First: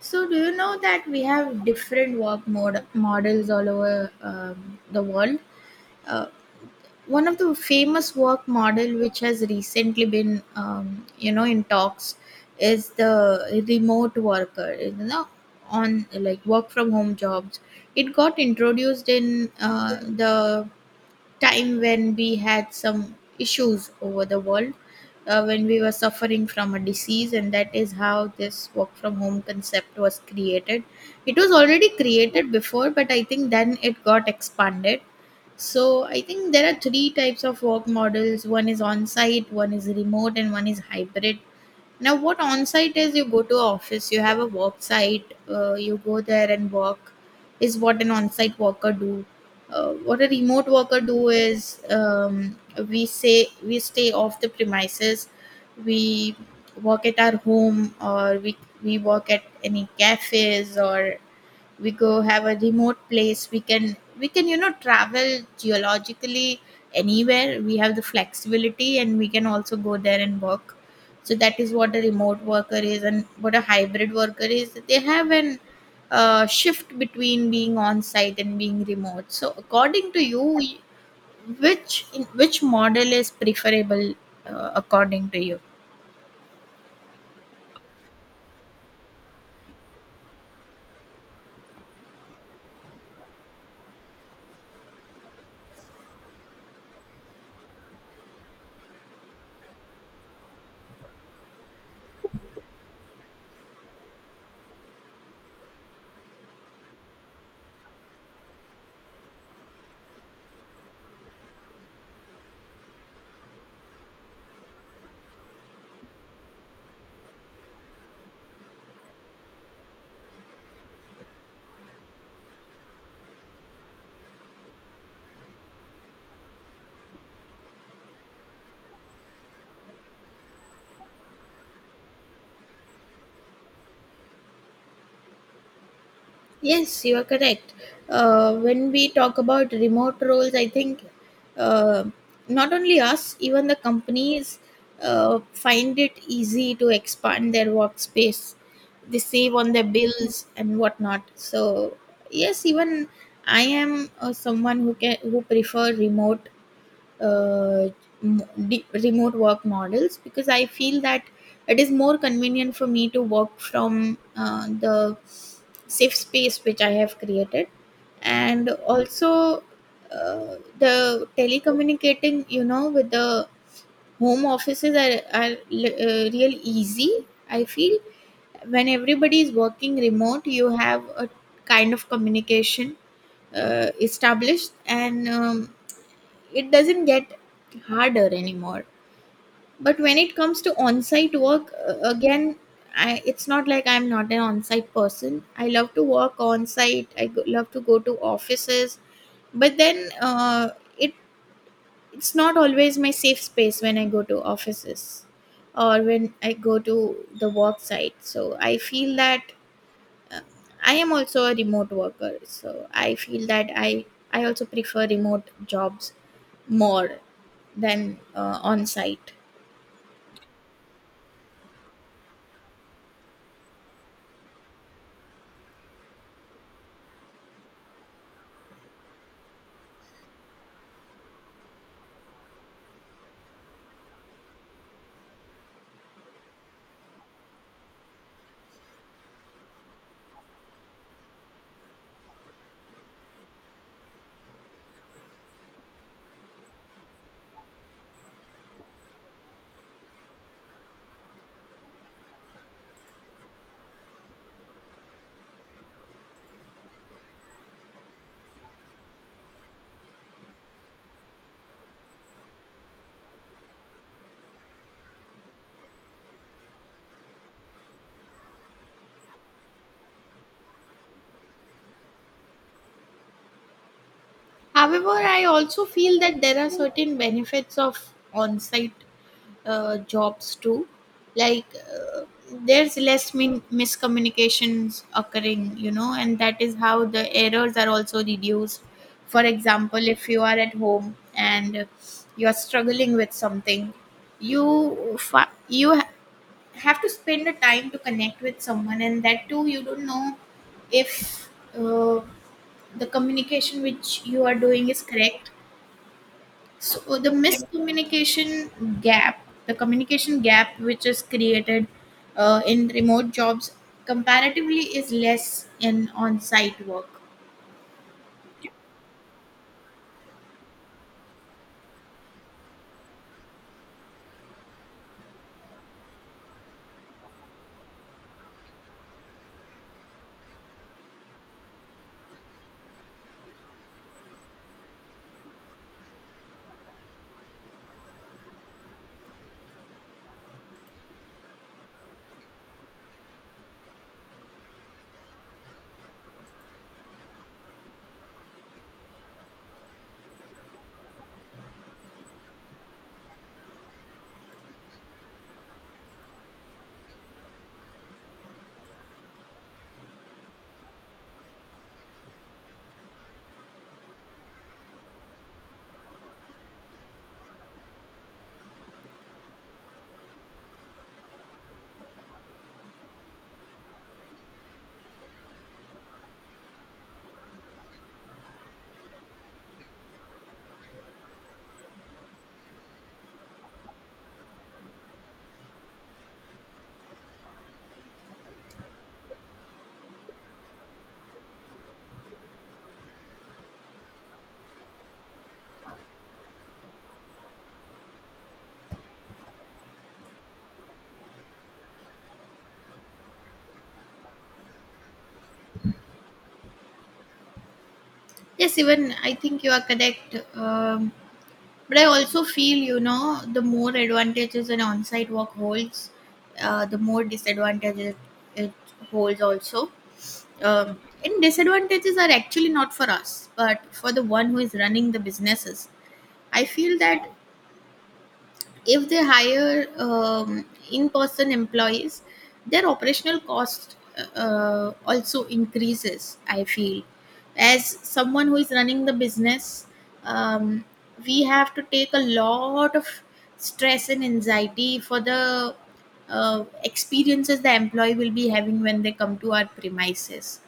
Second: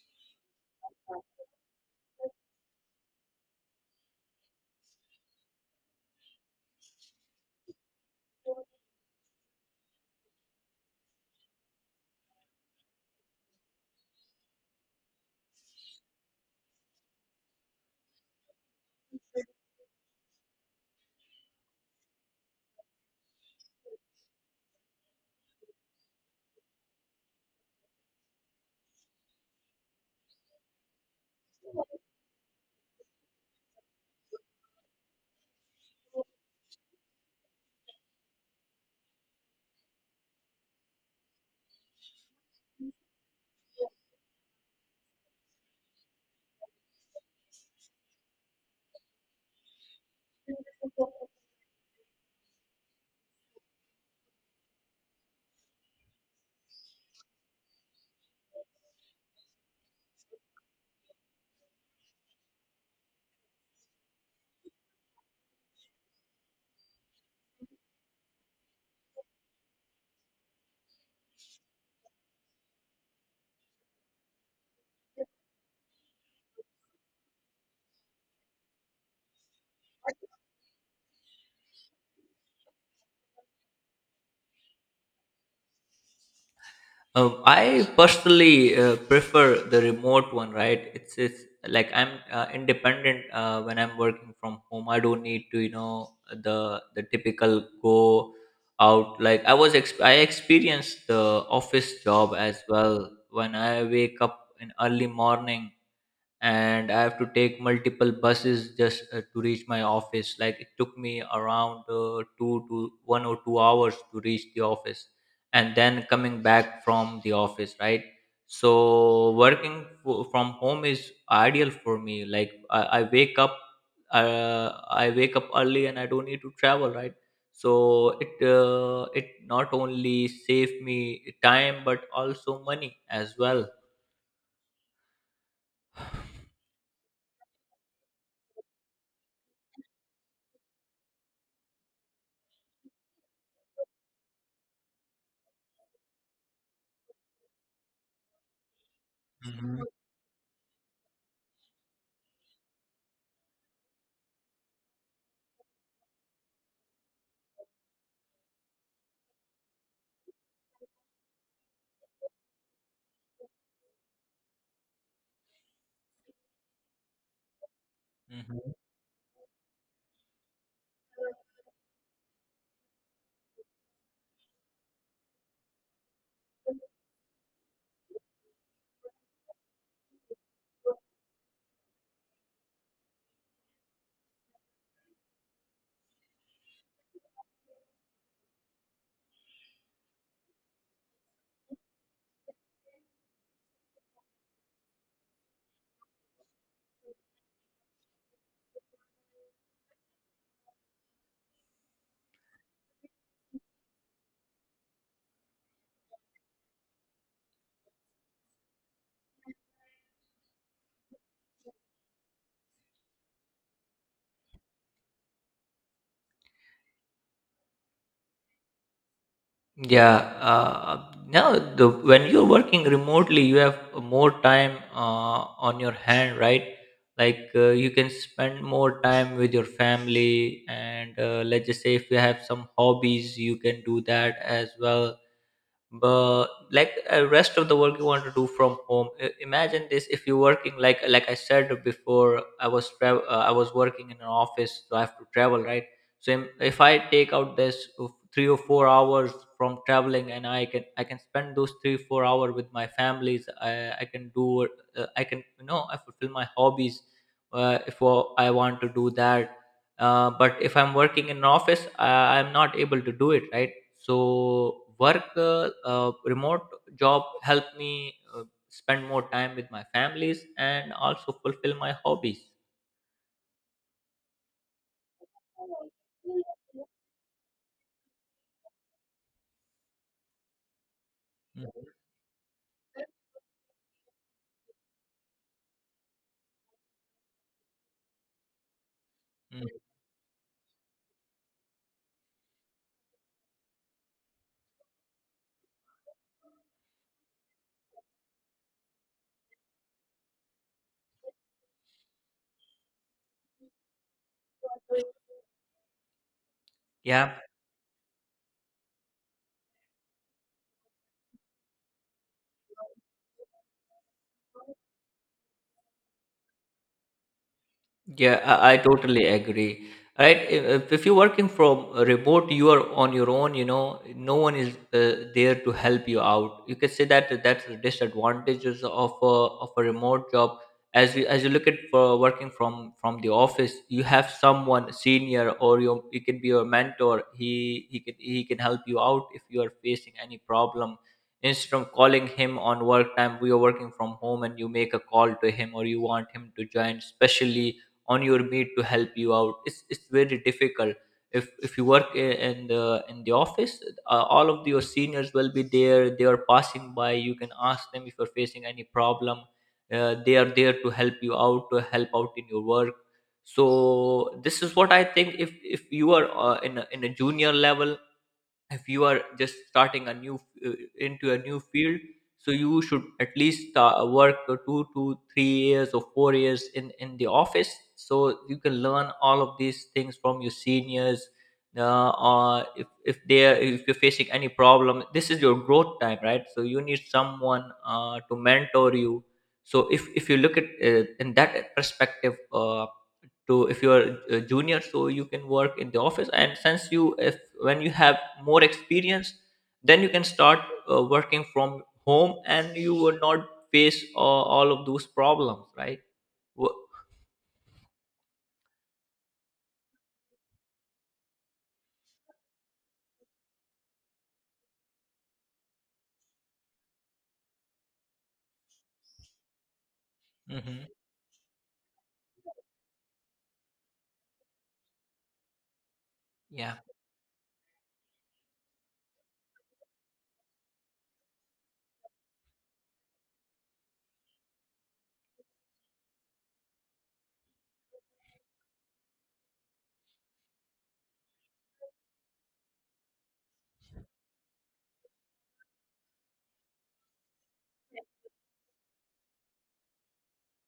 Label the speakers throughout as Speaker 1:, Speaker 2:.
Speaker 1: So, do you know that we have different models all over the world? Uh, One of the famous work model which has recently been, in talks is the remote worker, on like work from home jobs. It got introduced in the time when we had some issues over the world when we were suffering from a disease, and that is how this work from home concept was created. It was already created before, but I think then it got expanded. So I think there are three types of work models: one is on site, one is remote, and one is hybrid. Now, what on site is, you go to a office, you have a work site, you go there and work, is what an on site worker do. What a remote worker do is, we say we stay off the premises, we work at our home, or we work at any cafes, or we go have a remote place. We can you know travel geologically anywhere. We have the flexibility, and we can also go there and work. So that is what a remote worker is. And what a hybrid worker is, they have an shift between being on site and being remote. So according to you, which in which model is preferable, according to you?
Speaker 2: I personally prefer the remote one, right? It's like I'm independent when I'm working from home. I don't need to, the typical go out. Like I experienced the office job as well. When I wake up in early morning, and I have to take multiple buses just to reach my office. Like it took me around 2 to 1 or 2 hours to reach the office, and then coming back from the office, right? So working from home is ideal for me. Like I wake up, I wake up early, and I don't need to travel, right? So it not only save me time but also money as well.
Speaker 1: Yes, you are correct. When we talk about remote roles, I think uh, not only us, even the companies find it easy to expand their workspace. They save on
Speaker 2: Mhm.
Speaker 1: their bills and whatnot. So yes, even I am someone who can who prefer remote uh, remote work models, because I feel that it is more convenient for me to work from the safe space which I have created, and
Speaker 2: Mhm.
Speaker 1: also the telecommunicating, you know, with the home offices are real easy. I feel when everybody is working remote, you have a kind of communication established, and it doesn't get harder anymore. But when it comes to on-site work, again, it's not like I'm not an on-site person. I love to work on-site. Love to go to offices, but then it it's not always my safe space when I go to offices or when I go to the work site. So I feel that I am also a remote worker, so I feel that I also prefer remote jobs more than on site.
Speaker 2: Yeah, now the when you're working remotely, you have more time on your hand, right? Like you can spend more time with your family, and let's just say if you have some hobbies, you can do that as well but like rest of the work you want to do from home. Imagine this. If you're working like I said before, I was working in an office, so I have to travel, right? So if I take out this of 3 or 4 hours from traveling, and I can spend those 3 4 hours with my families. I can do I can, you know, I fulfill my hobbies if I want to do that. But if I'm working in an office, I'm not able to do it, right? So work remote job helped me spend more time with my families and also fulfill my hobbies.
Speaker 1: However, I also feel that there are certain benefits of on site jobs too. Like
Speaker 2: Mm,
Speaker 1: there's less miscommunications occurring, you know, and that is how the errors are also reduced. For
Speaker 2: mm.
Speaker 1: example, if you are at home and you are struggling with something, you fa- you ha- have to spend the time to connect with someone, and that too you don't know if uh, the communication which you are doing is correct. So the
Speaker 2: Yeah.
Speaker 1: miscommunication gap, the communication gap which is created in remote jobs comparatively is less in on-site work.
Speaker 2: Yeah, I totally agree. Right? If you're working from a remote, you are on your own. You know, no one is there to help you out. You can say that that's the disadvantages of of a remote job. As you look at for working from the office, you have someone senior or your it can be your mentor. He can help you out if you are facing any problem. Instead of calling him on work time, we are working from home, and you make a call to him or you want him to join, especially on your mate to help you out, it's very difficult if you work in the office. All of your seniors will be there. They are passing by. You can ask them if you're facing any problem. They are there to help you out, to help out in your work. So this is what I think. If you are in in a junior level, if you are just starting a new uh, into a new field, so you should at least work for 2 to 3 years or 4 years in the office, so you can learn all of these things from your seniors. Or if they are, if you're facing any problem, this is your growth time, right? So you need someone to mentor you. So if you look at in that perspective, to if you're a junior, so you can work in the office, and since you if when you have more experience, then you can start working from home, and you will not face all of those problems, right? Wo-
Speaker 1: Yes, even I think you are correct. But I also feel, you know, the more advantages an on-site work holds, the more disadvantages it holds also.
Speaker 2: Mhm.
Speaker 1: And disadvantages are actually not for us, but for the one who is running the businesses. I
Speaker 2: Yeah.
Speaker 1: feel that if they hire in-person employees, their operational cost also increases, I feel. As someone who is running the business, um, we have to take a lot of stress and anxiety for the experiences the employee will be having when they come to our premises.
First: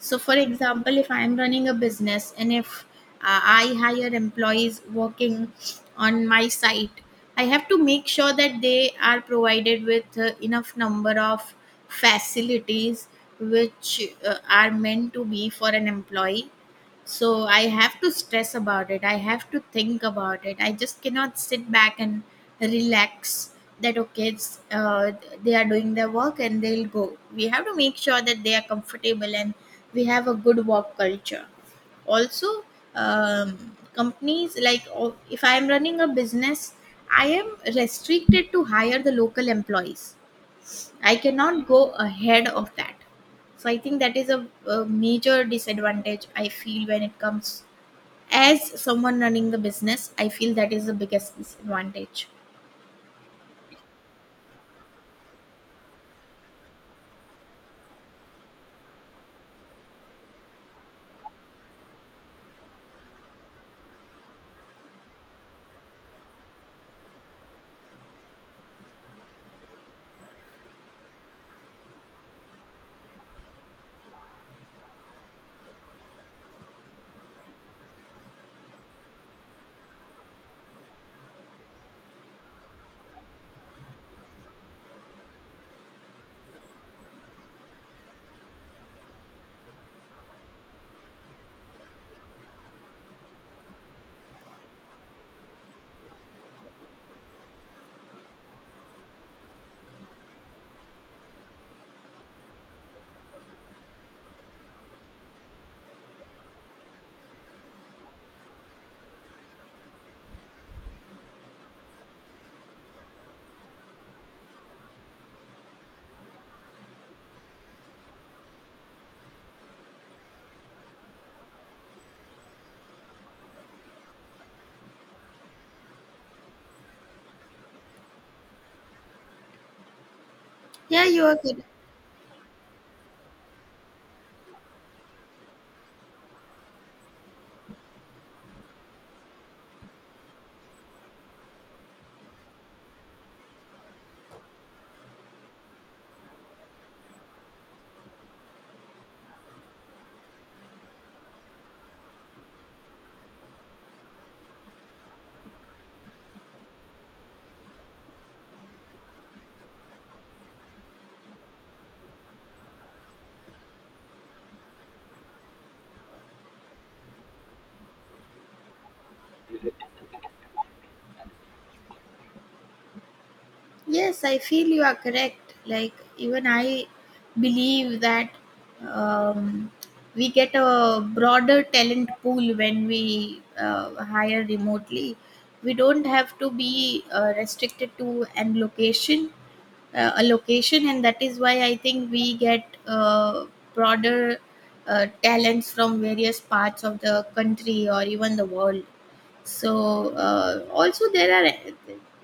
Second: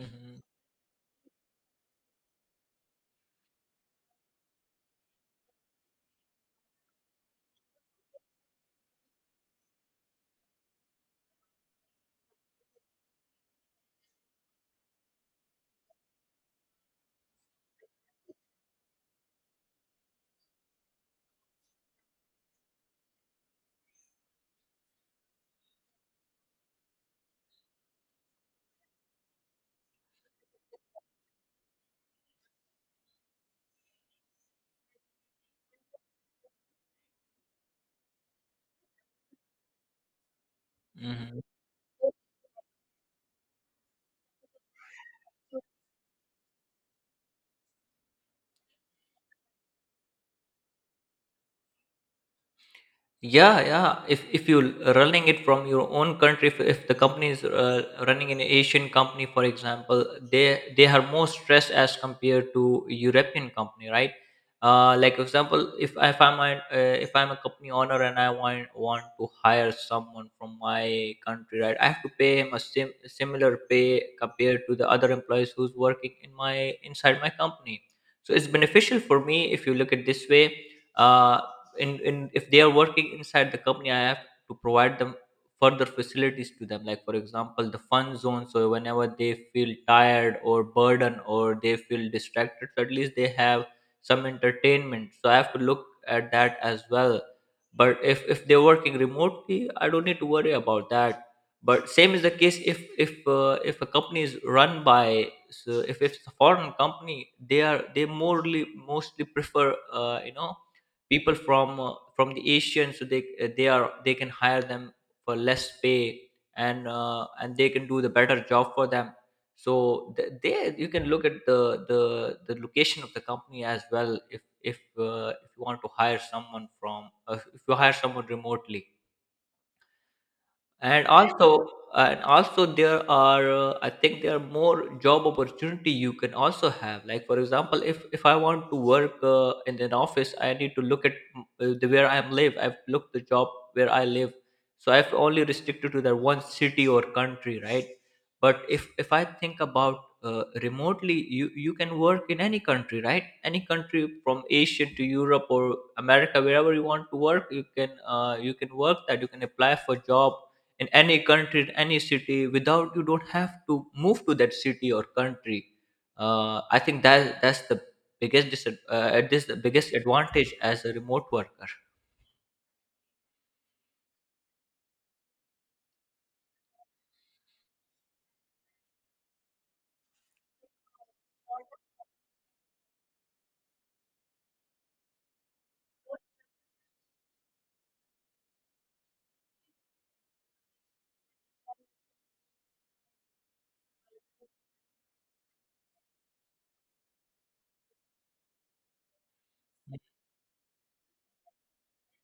Speaker 1: So, for example, if I am running a business and if I hire employees working on my site, I have to make sure that they are provided with enough number of facilities which are meant to be for an employee. So I have to stress about it, I have to think about it. I just cannot sit back and relax that okay, they are doing their work and they'll go. We have to make sure that they are comfortable and we have a good work culture also. Companies like oh, if I am running a business, I am restricted to hire the local employees. I
Speaker 2: Hmm.
Speaker 1: cannot go ahead of that. So I think that is a major disadvantage I feel when it comes as someone running the business. I feel that is the biggest disadvantage.
Speaker 2: Yeah, yeah. If you're running it from your own country, if the company is running an Asian company, for example, they are more stressed as compared to European company, right? Like for example, if I'm if I'm a company owner and I want to hire someone from my country, right? I have to pay him a similar pay compared to the other employees who's working in my inside my company. So it's beneficial for me if you look at this way. Uh, in if they are working inside the company, I have to provide them further facilities to them, like for example the fun zone. So whenever they feel tired or burdened or they feel distracted, so at least they have some entertainment, so I have to look at that as well. But if they're working remotely, I don't need to worry about that. But same is the case if if a company is run by, so if it's a foreign company, they morely mostly prefer you know, people from the Asian. So they can hire them for less pay, and they can do the better job for them. So there you can look at the the location of the company as well. If if you want to hire someone from if you hire someone remotely,
Speaker 1: Yeah,
Speaker 2: and
Speaker 1: you are correct.
Speaker 2: also and also there are I think there are more job opportunity you can also have. Like for example, if I want to work in an office, I need to look at the where I live. I've looked the job where I live. So I've only restricted to that one city or country, right? But if I think about remotely, you can work in any country, right? Any country from Asia to Europe or America, wherever you want to work, you can work that, you can apply for job in any country, in any city, without you don't have to move to that city or country. I think that that's the biggest this the biggest advantage as a remote worker.
Speaker 1: Yes, I feel you are correct. Like even I believe that, um, we get a broader talent pool when we hire remotely. We don't have to be restricted to an location a location, and that is why I think we get broader talents from various parts of the country or even the world. So also there are,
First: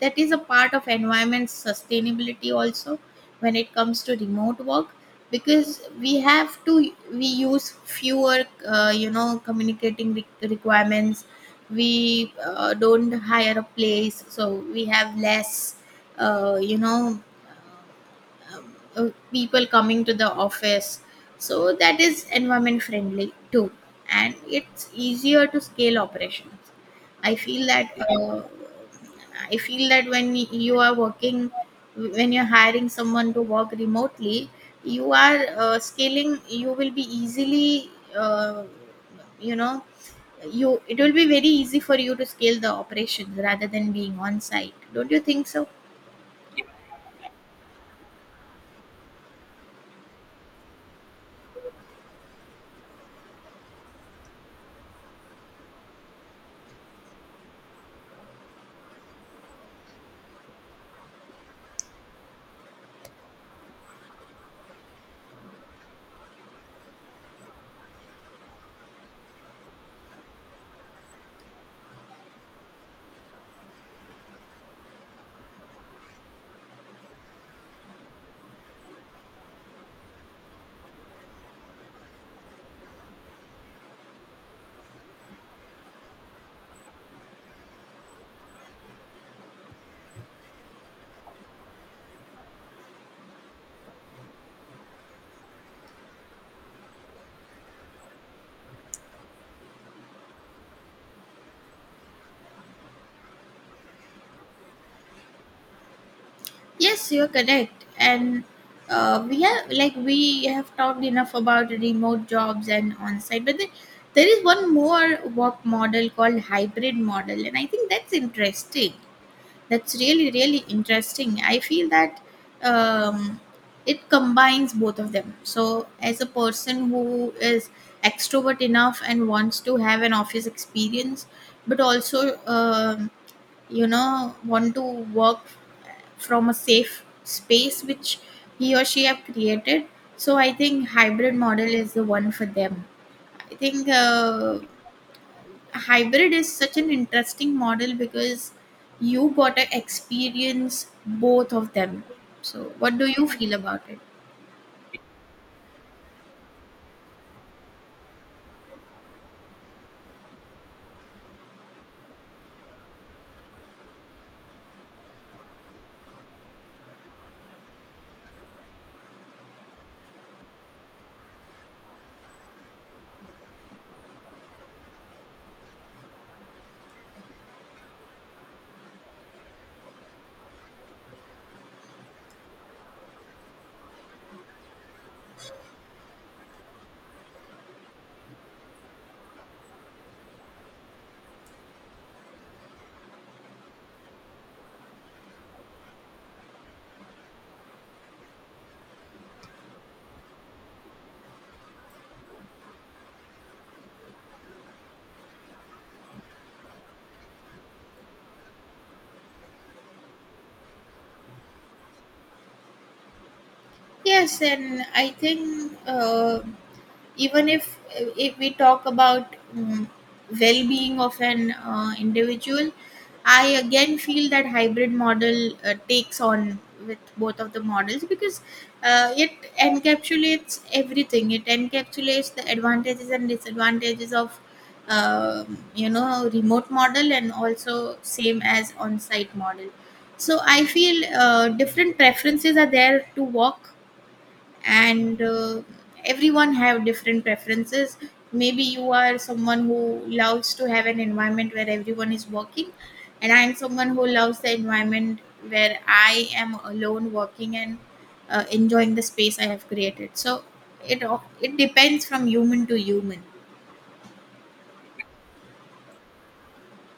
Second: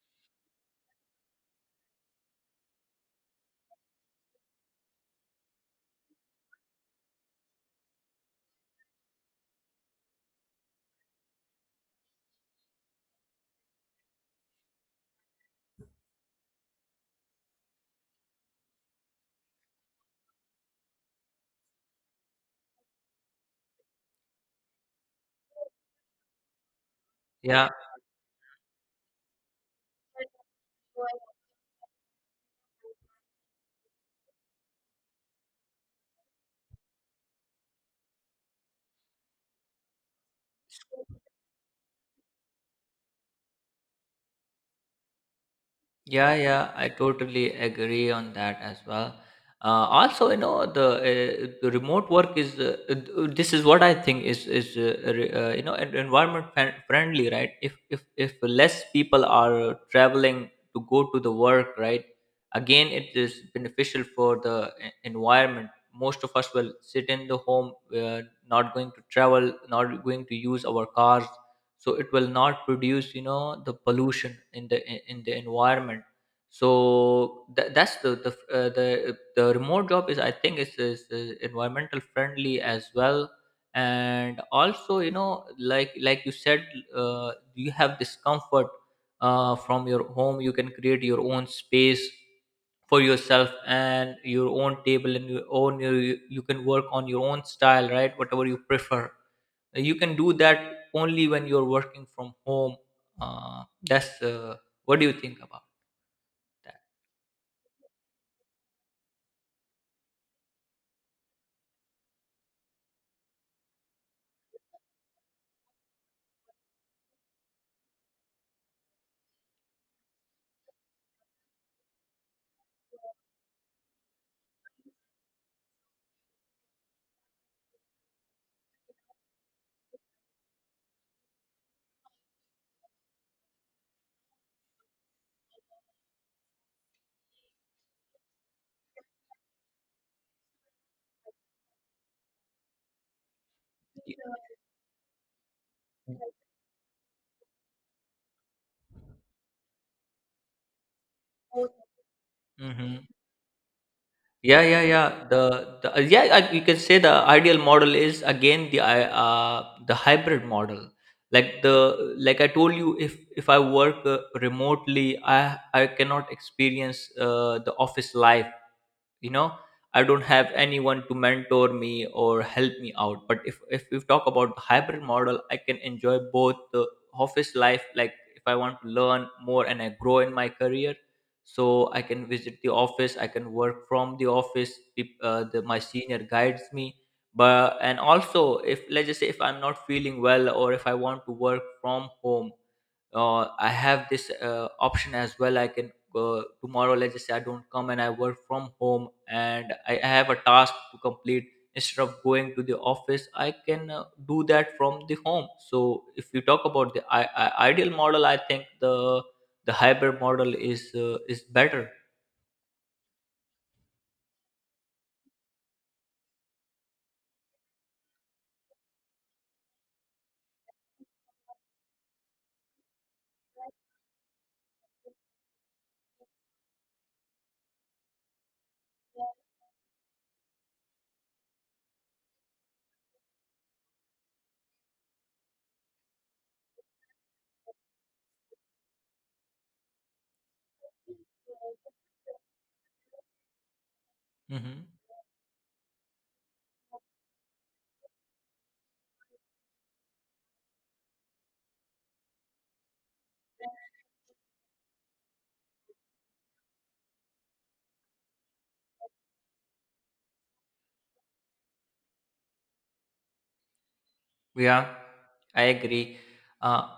Speaker 1: that is a part of environment sustainability also when it comes to remote work, because we have to we use fewer communicating requirements. We don't hire a place, so we have less uh, you know um, people coming to the office, so that is environment friendly too. And it's easier to scale operations. I feel
Speaker 2: Yeah.
Speaker 1: that I feel that when you are working, when you're hiring someone to work remotely, you are scaling. You will be easily uh, you know you it will be very easy for you to scale the operations rather than being on site. Don't you think so?
Speaker 2: Yeah, yeah, I totally agree on that as well. Also, you know, the remote work is this is what I think is you know, environment friendly, right? If less people are traveling to go to the work, right? Again, it is beneficial for the environment. Most of us will sit in the home, uh, not going to travel, not going to use our cars, so it will not produce, you know, the pollution in the environment. So that's the remote job is, I think, is environmental friendly as well. And also, you know, like you said, you have discomfort from your home. You can create your own space for yourself and your own table and your own. You can work on your own style, right, whatever you prefer. Like, you can do that only when you're working from home. That's What do you think about that?
Speaker 1: Yes, you're correct. And we have, like we have talked enough about remote jobs and on-site, but the, there is one more work model called hybrid model, and I think that's interesting. That's really really interesting. I feel that, um, it combines both of them. So as a person who is extrovert enough and wants to have an office experience, but also, want to work from a safe space which he or she have created, so I think hybrid model is the one for them. I think hybrid is such an interesting model, because you got to experience both of them. So what
Speaker 2: Mm-hmm.
Speaker 1: do you feel about it?
Speaker 2: Yeah. Yeah, yeah, the yeah, you can say the ideal model is again the hybrid model. Like the like I told you, if I work remotely, I cannot experience the office life, you know. I don't have anyone to mentor me or help me out. But if we talk about the hybrid model, I can enjoy both the office life. Like if I want to learn more and I grow in my career, so I can visit the office, I can work from the office. My senior guides me. But and also if let's just say if I'm not feeling well or if I want to work from home, I have this option as well. I can tomorrow, let's just say I don't come and I work from home, and I have a task to complete instead of going to the office. I can do that from the home. So if you talk about the ideal model, I think the hybrid model is better.
Speaker 1: Yes, and I think even if we talk about, well-being of an individual, I again feel that hybrid model takes on with both of the models, because it encapsulates everything. It encapsulates the advantages and disadvantages of you know remote model, and also same as on-site model. So I feel different preferences are there to work,
Speaker 2: Hmm.
Speaker 1: and everyone have different preferences. Maybe you are someone who loves to have an environment where everyone is working, and I am someone who loves the environment where I am alone working and enjoying the space I have created. So it depends from human to human.
Speaker 2: Yeah, I agree. Uh,